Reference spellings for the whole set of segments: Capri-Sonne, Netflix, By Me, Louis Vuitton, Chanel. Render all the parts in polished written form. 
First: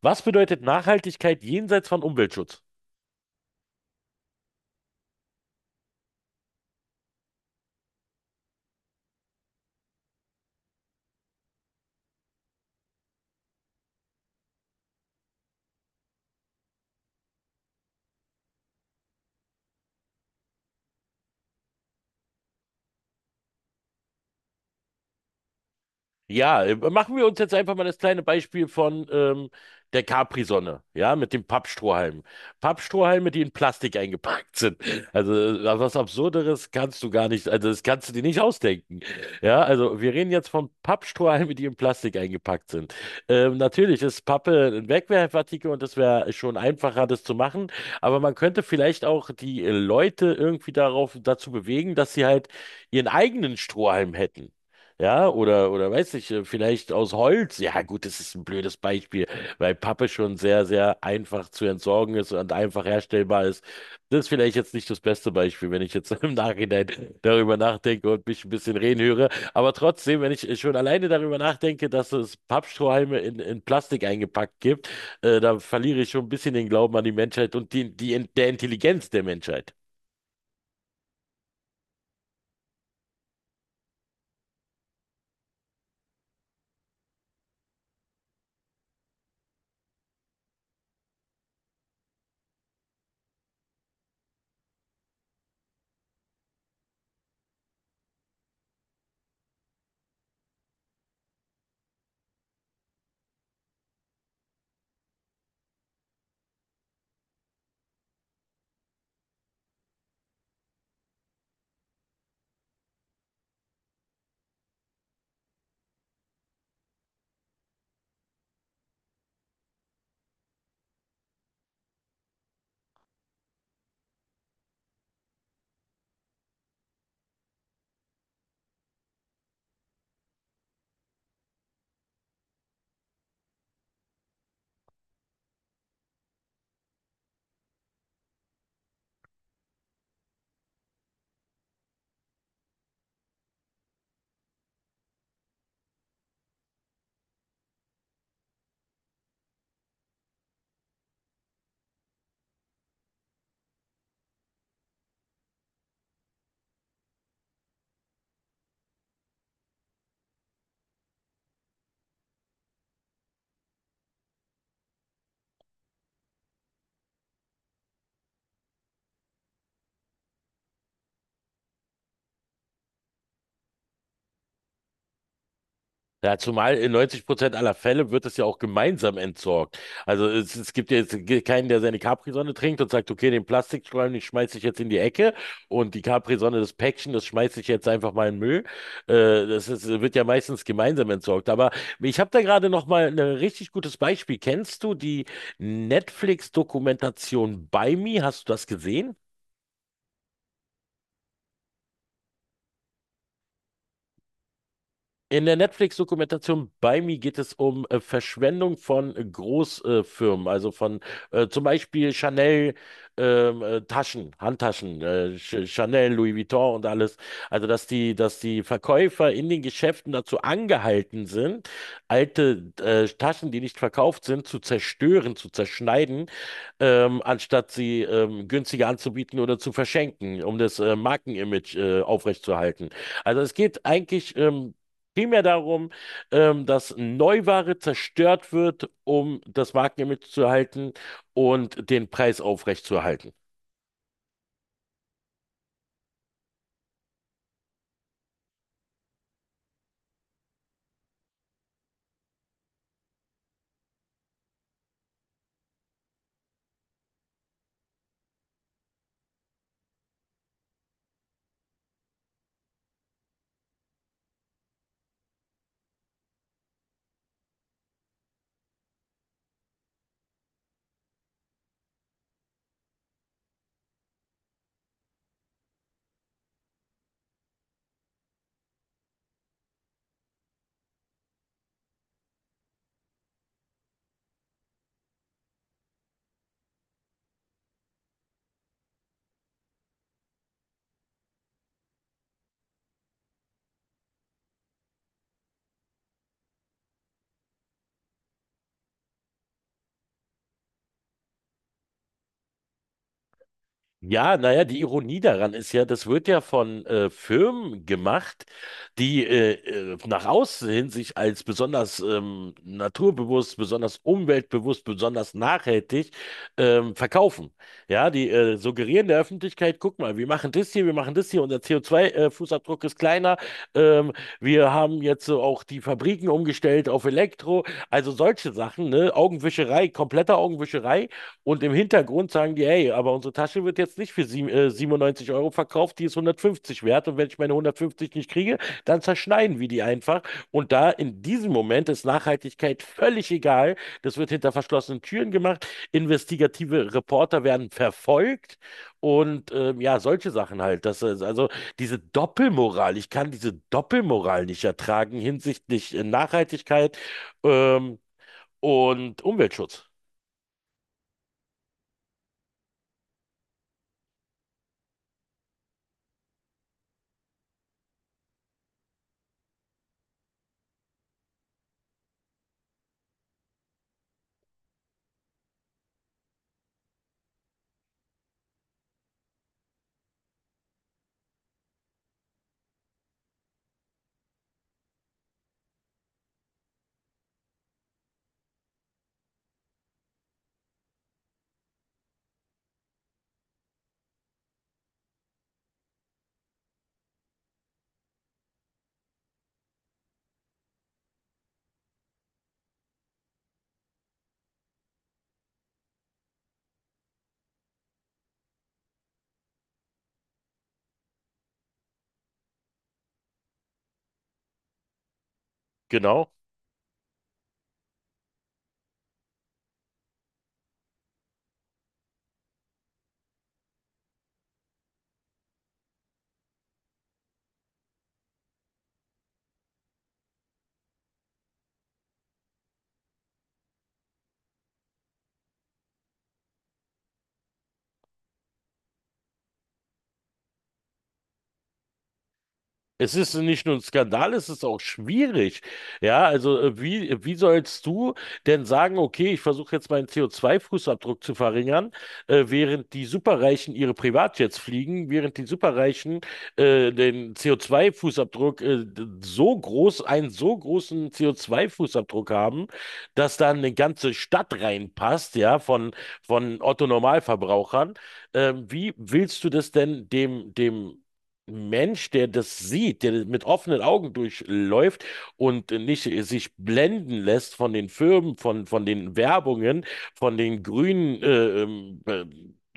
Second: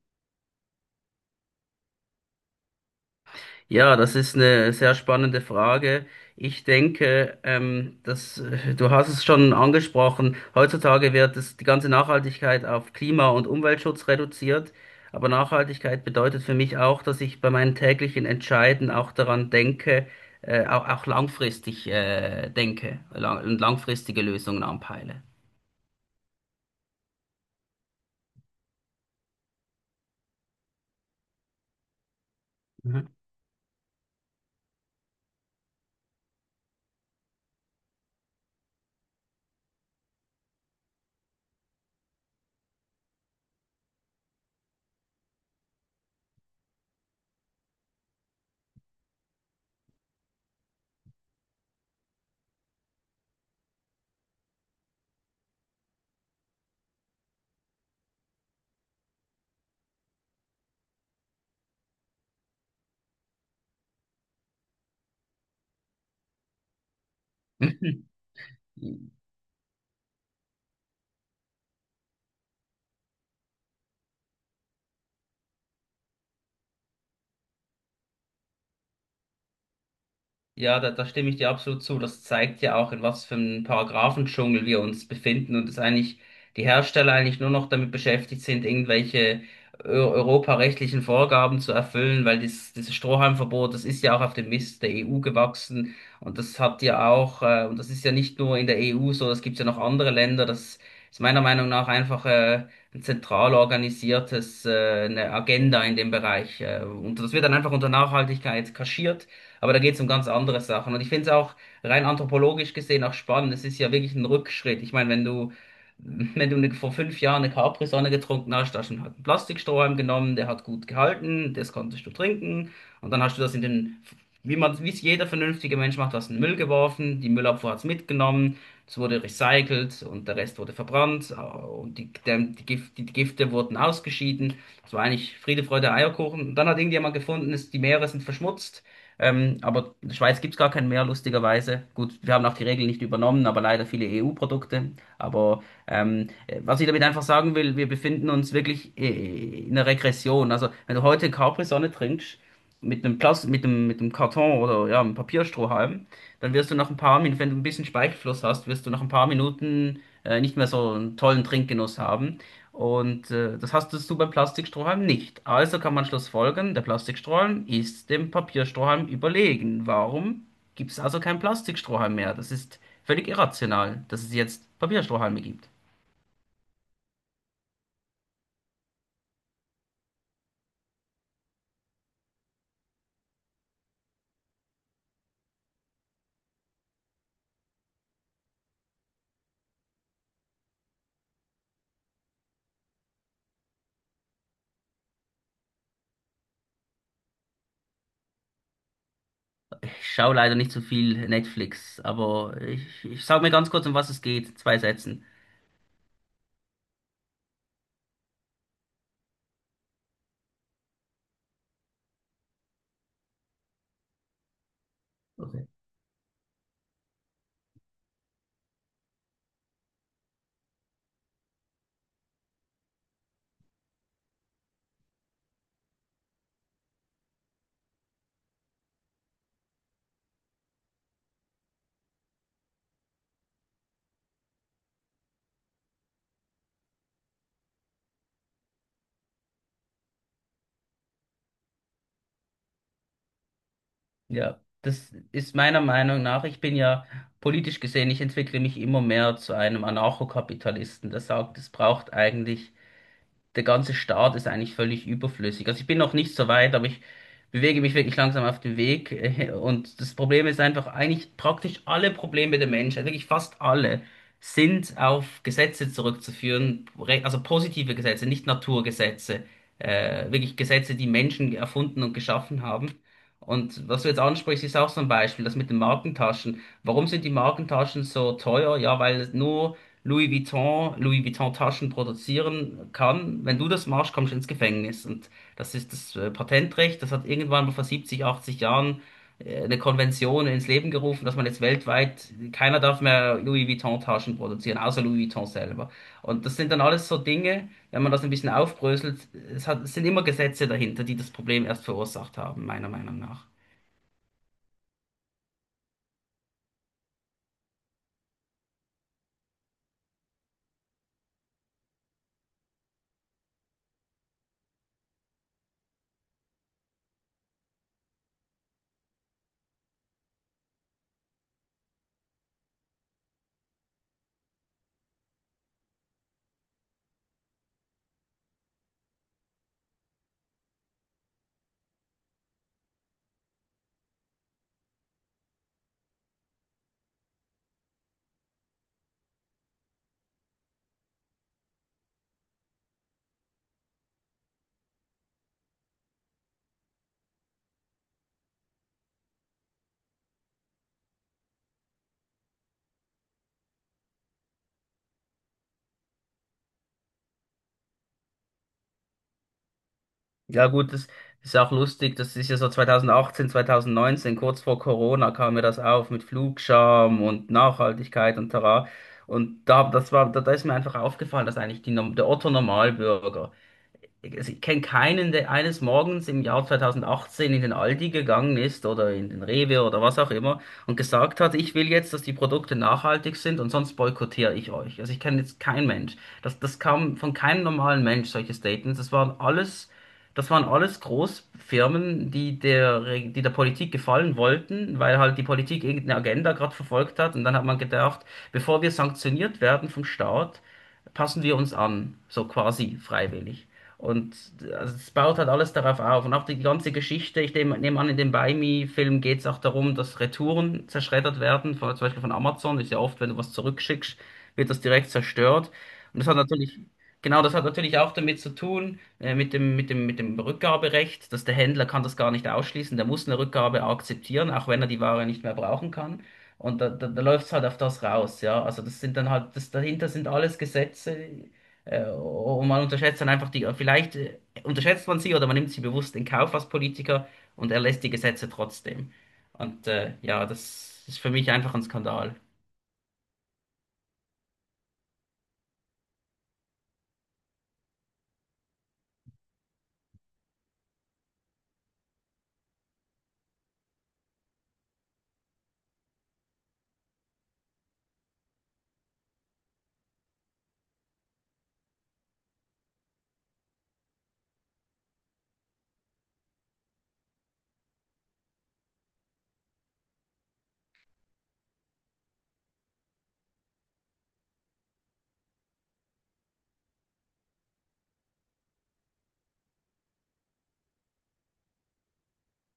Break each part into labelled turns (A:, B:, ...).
A: Was bedeutet Nachhaltigkeit jenseits von Umweltschutz?
B: Ja, das ist eine sehr spannende Frage. Ich denke, dass du hast es schon angesprochen, heutzutage wird die ganze Nachhaltigkeit auf Klima- und Umweltschutz reduziert. Aber Nachhaltigkeit bedeutet für mich auch, dass ich bei meinen täglichen Entscheiden auch daran denke, auch langfristig, denke langfristige Lösungen anpeile.
A: Ja, machen wir uns jetzt einfach mal das kleine Beispiel von der Capri-Sonne, ja, mit dem Pappstrohhalm.
B: Mhm.
A: Pappstrohhalme, die in Plastik eingepackt sind. Also was Absurderes kannst du gar nicht, also das kannst du dir nicht ausdenken. Ja, also wir reden jetzt von Pappstrohhalmen, die in Plastik eingepackt sind. Natürlich ist Pappe ein Wegwerfartikel und das wäre schon einfacher, das zu machen, aber man könnte vielleicht auch die Leute irgendwie darauf, dazu bewegen, dass sie halt ihren eigenen Strohhalm hätten. Ja, oder weiß ich, vielleicht aus Holz. Ja, gut, das ist ein blödes Beispiel, weil Pappe schon sehr, sehr einfach zu entsorgen ist und einfach herstellbar ist. Das ist vielleicht jetzt nicht das beste Beispiel, wenn ich jetzt im Nachhinein darüber nachdenke und mich ein bisschen reden höre. Aber trotzdem, wenn ich schon alleine darüber nachdenke, dass es Pappstrohhalme in Plastik eingepackt gibt, da verliere ich schon ein bisschen den Glauben an die Menschheit und der Intelligenz der Menschheit.
B: Ja, da stimme ich dir absolut zu. Das zeigt ja auch, in was für einem Paragraphendschungel wir uns befinden und dass eigentlich die Hersteller eigentlich nur noch damit beschäftigt sind, irgendwelche europarechtlichen Vorgaben zu erfüllen, weil dieses Strohhalmverbot, das ist ja auch auf dem Mist der EU gewachsen. Und das hat ja auch, und das ist ja nicht nur in der EU so, das gibt es ja noch andere Länder. Das ist meiner Meinung nach einfach ein zentral organisiertes, eine Agenda in dem Bereich. Und das wird dann einfach unter Nachhaltigkeit kaschiert. Aber da geht es um ganz andere Sachen. Und ich finde es auch rein anthropologisch gesehen auch spannend. Es ist ja wirklich ein Rückschritt. Ich meine, wenn du, wenn du vor fünf Jahren eine Capri-Sonne getrunken hast, hast du halt einen Plastikstrohhalm genommen, der hat gut gehalten, das konntest du trinken. Und dann hast du das in wie man, wie es jeder vernünftige Mensch macht, hast du in den Müll geworfen, die Müllabfuhr hat es mitgenommen, es wurde recycelt und der Rest wurde verbrannt, und die Gifte wurden ausgeschieden. Es war eigentlich Friede, Freude, Eierkuchen. Und dann hat irgendjemand gefunden, dass die Meere sind verschmutzt. Aber in der Schweiz gibt's gar keinen mehr, lustigerweise. Gut, wir haben auch die Regeln nicht übernommen, aber leider viele EU-Produkte. Aber was ich damit einfach sagen will, wir befinden uns wirklich in einer Regression. Also wenn du heute Capri-Sonne trinkst, mit einem mit einem Karton oder ja, einem Papierstrohhalm, dann wirst du nach ein paar Minuten, wenn du ein bisschen Speichelfluss hast, wirst du nach ein paar Minuten nicht mehr so einen tollen Trinkgenuss haben. Und das hast du beim Plastikstrohhalm nicht. Also kann man schlussfolgern, der Plastikstrohhalm ist dem Papierstrohhalm überlegen. Warum gibt es also keinen Plastikstrohhalm mehr? Das ist völlig irrational, dass es jetzt Papierstrohhalme gibt.
A: Ja, zumal in 90% aller Fälle wird es ja auch gemeinsam entsorgt. Also es gibt ja jetzt keinen, der seine Capri-Sonne trinkt und sagt, okay, den Plastikstreifen, den schmeiße ich jetzt in die Ecke und die Capri-Sonne, das Päckchen, das schmeiße ich jetzt einfach mal in den Müll. Das ist, wird ja meistens gemeinsam entsorgt. Aber ich habe da gerade noch mal ein richtig gutes Beispiel. Kennst du die Netflix-Dokumentation By Me? Hast du das gesehen?
B: Ich schaue leider nicht so viel Netflix, aber ich sage mir ganz kurz, um was es geht. Zwei Sätzen.
A: In der Netflix-Dokumentation bei mir geht es um Verschwendung von Großfirmen, also von zum Beispiel Chanel, Taschen, Handtaschen, Ch
B: Okay.
A: Chanel, Louis Vuitton und alles. Also dass die Verkäufer in den Geschäften dazu angehalten sind, alte Taschen, die nicht verkauft sind, zu zerstören, zu zerschneiden, anstatt sie günstiger anzubieten oder zu verschenken, um das Markenimage aufrechtzuerhalten. Also es geht eigentlich primär darum, dass Neuware zerstört wird, um das Markenimage zu erhalten und den Preis aufrechtzuerhalten.
B: Ja, das ist meiner Meinung nach, ich bin ja politisch gesehen, ich entwickle mich immer mehr zu einem Anarchokapitalisten, der sagt, es braucht eigentlich, der ganze Start ist eigentlich völlig überflüssig. Also ich bin noch nicht so weit, aber ich bewege mich wirklich langsam auf den Weg. Und das Problem ist einfach, eigentlich praktisch alle Probleme der Menschheit, wirklich fast alle, sind auf Gesetze zurückzuführen, also positive Gesetze, nicht Naturgesetze, wirklich Gesetze, die Menschen erfunden und geschaffen haben. Und was du jetzt ansprichst, ist auch so ein Beispiel, das mit den Markentaschen. Warum sind die Markentaschen so teuer? Ja, weil es nur Louis Vuitton Taschen produzieren kann. Wenn du das machst, kommst du ins Gefängnis. Und das ist das Patentrecht. Das hat irgendwann mal vor 70, 80 Jahren eine Konvention ins Leben gerufen, dass man jetzt weltweit, keiner darf mehr Louis Vuitton Taschen produzieren, außer Louis Vuitton selber. Und das sind dann alles so Dinge, wenn man das ein bisschen aufbröselt, es sind immer Gesetze dahinter, die das Problem erst verursacht haben, meiner Meinung nach.
A: Ja, naja, die Ironie daran ist ja, das wird ja von Firmen gemacht, die nach außen hin sich als besonders naturbewusst, besonders umweltbewusst, besonders nachhaltig verkaufen. Ja, die suggerieren der Öffentlichkeit, guck mal, wir machen das hier, wir machen das hier, unser CO2-Fußabdruck ist kleiner, ähm, wir haben jetzt so auch die Fabriken umgestellt auf Elektro, also solche Sachen, ne? Augenwischerei, komplette Augenwischerei. Und im Hintergrund sagen die, hey, aber unsere Tasche wird jetzt nicht für 97 € verkauft, die ist 150 wert. Und wenn ich meine 150 nicht kriege, dann zerschneiden wir die einfach. Und da in diesem Moment ist Nachhaltigkeit völlig egal. Das wird hinter verschlossenen Türen gemacht. Investigative Reporter werden verfolgt. Und ja, solche Sachen halt. Das ist also diese Doppelmoral. Ich kann diese Doppelmoral nicht ertragen hinsichtlich Nachhaltigkeit ähm, und Umweltschutz.
B: Ja gut, das ist auch lustig, das ist ja so 2018, 2019, kurz vor Corona kam mir das auf mit Flugscham und Nachhaltigkeit und tara. Und da ist mir einfach aufgefallen, dass eigentlich der Otto Normalbürger, also ich kenne keinen, der eines Morgens im Jahr 2018 in den Aldi gegangen ist oder in den Rewe oder was auch immer und gesagt hat, ich will jetzt, dass die Produkte nachhaltig sind und sonst boykottiere ich euch. Also ich kenne jetzt keinen Mensch. Das kam von keinem normalen Mensch, solche Statements. Das waren alles Großfirmen, die der Politik gefallen wollten, weil halt die Politik irgendeine Agenda gerade verfolgt hat. Und dann hat man gedacht, bevor wir sanktioniert werden vom Staat, passen wir uns an, so quasi freiwillig. Und also es baut halt alles darauf auf. Und auch die ganze Geschichte, ich nehme an, in dem Buy Me-Film geht es auch darum, dass Retouren zerschreddert werden, zum Beispiel von Amazon. Ist ja oft, wenn du was zurückschickst, wird das direkt zerstört. Und das
A: Genau.
B: hat natürlich, genau, das hat natürlich auch damit zu tun, mit dem Rückgaberecht, dass der Händler kann das gar nicht ausschließen. Der muss eine Rückgabe akzeptieren, auch wenn er die Ware nicht mehr brauchen kann. Und da läuft es halt auf das raus, ja. Also das sind dann halt, das dahinter sind alles Gesetze, und man unterschätzt dann einfach vielleicht unterschätzt man sie oder man nimmt sie bewusst in Kauf als Politiker und erlässt die Gesetze trotzdem. Und ja, das ist für mich einfach ein Skandal.
A: Es ist nicht nur ein Skandal, es ist auch schwierig. Ja, also wie sollst du denn sagen, okay, ich versuche jetzt meinen CO2-Fußabdruck zu verringern, während die Superreichen ihre Privatjets fliegen, während die Superreichen den CO2-Fußabdruck so groß, einen so großen CO2-Fußabdruck haben, dass da eine ganze Stadt reinpasst, ja, von, Otto-Normalverbrauchern. Wie willst du das denn dem Mensch, der das sieht, der mit offenen Augen durchläuft und nicht sich blenden lässt von den Firmen, von den Werbungen, von den grünen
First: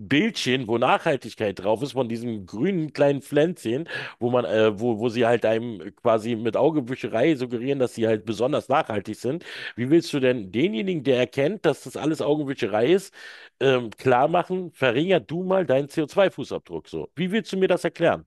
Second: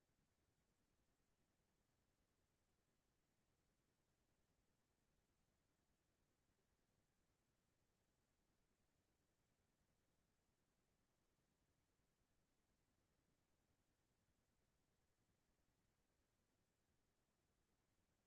A: Bildchen, wo Nachhaltigkeit drauf ist, von diesen grünen kleinen Pflänzchen, wo sie halt einem quasi mit Augenwischerei suggerieren, dass sie halt besonders nachhaltig sind. Wie willst du denn denjenigen, der erkennt, dass das alles Augenwischerei ist, klar machen, verringerst du mal deinen CO2-Fußabdruck so? Wie willst du mir das erklären?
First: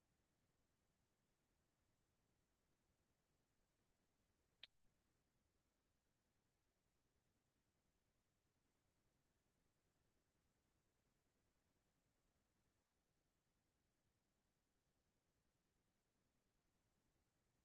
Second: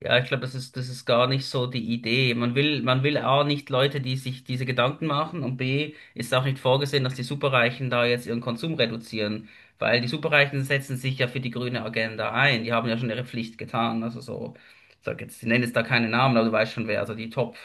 B: Ja, ich glaube, das ist gar nicht so die Idee. Man will A, nicht Leute, die sich diese Gedanken machen, und B, ist auch nicht vorgesehen, dass die Superreichen da jetzt ihren Konsum reduzieren, weil die Superreichen setzen sich ja für die grüne Agenda ein. Die haben ja schon ihre Pflicht getan. Also so, ich nenne jetzt da keine Namen, aber du weißt schon wer, also die Top.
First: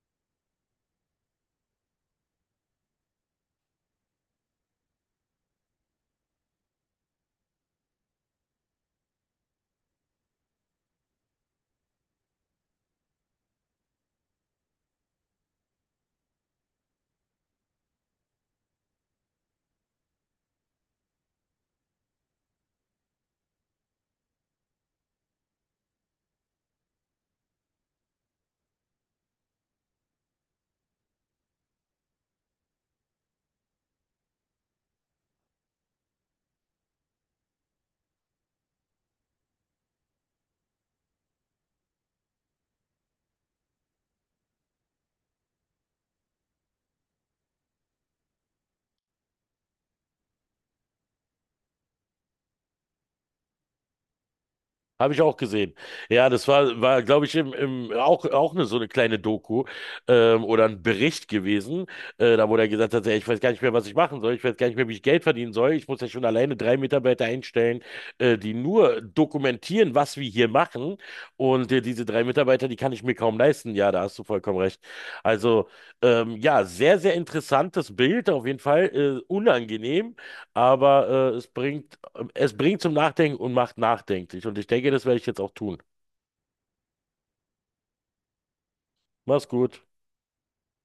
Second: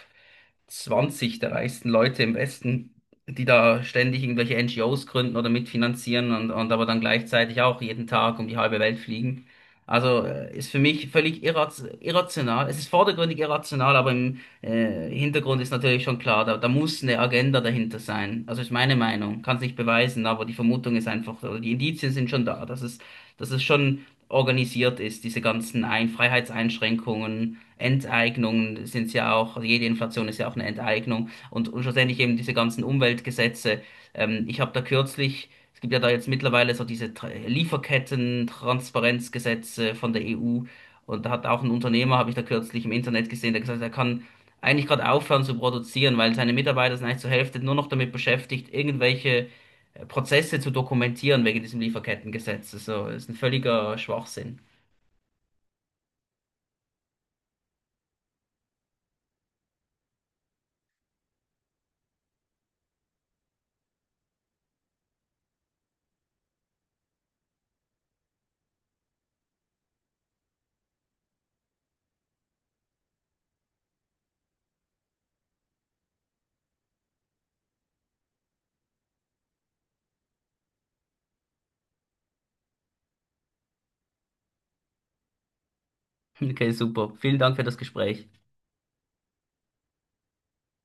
B: Zwanzig der reichsten Leute im Westen, die da ständig irgendwelche NGOs gründen oder mitfinanzieren und aber dann gleichzeitig auch jeden Tag um die halbe Welt fliegen. Also ist für mich völlig irraz irrational. Es ist vordergründig irrational, aber im Hintergrund ist natürlich schon klar, da muss eine Agenda dahinter sein. Also ist meine Meinung, kann es nicht beweisen, aber die Vermutung ist einfach, oder die Indizien sind schon da, dass es schon organisiert ist, diese ganzen Ein Freiheitseinschränkungen Enteignungen sind ja auch, also jede Inflation ist ja auch eine Enteignung und schlussendlich eben diese ganzen Umweltgesetze. Ich habe da kürzlich, es gibt ja da jetzt mittlerweile so diese Lieferketten-Transparenzgesetze von der EU und da hat auch ein Unternehmer, habe ich da kürzlich im Internet gesehen, der gesagt hat, er kann eigentlich gerade aufhören zu produzieren, weil seine Mitarbeiter sind eigentlich zur Hälfte nur noch damit beschäftigt, irgendwelche Prozesse zu dokumentieren wegen diesem Lieferkettengesetz. So, das ist ein völliger Schwachsinn.
A: Habe ich auch gesehen. Ja, das glaube ich, auch eine, so eine kleine Doku oder ein Bericht gewesen, da wo der gesagt hat, ey, ich weiß gar nicht mehr, was ich machen soll, ich weiß gar nicht mehr, wie ich Geld verdienen soll. Ich muss ja schon alleine drei Mitarbeiter einstellen, die nur dokumentieren, was wir hier machen. Und diese drei Mitarbeiter, die kann ich mir kaum leisten. Ja, da hast du vollkommen recht. Also, ja, sehr, sehr interessantes Bild, auf jeden Fall unangenehm, aber es bringt zum Nachdenken und macht nachdenklich. Und ich denke, das werde ich jetzt auch tun.
B: Okay, super. Vielen Dank für das Gespräch.
A: Mach's gut.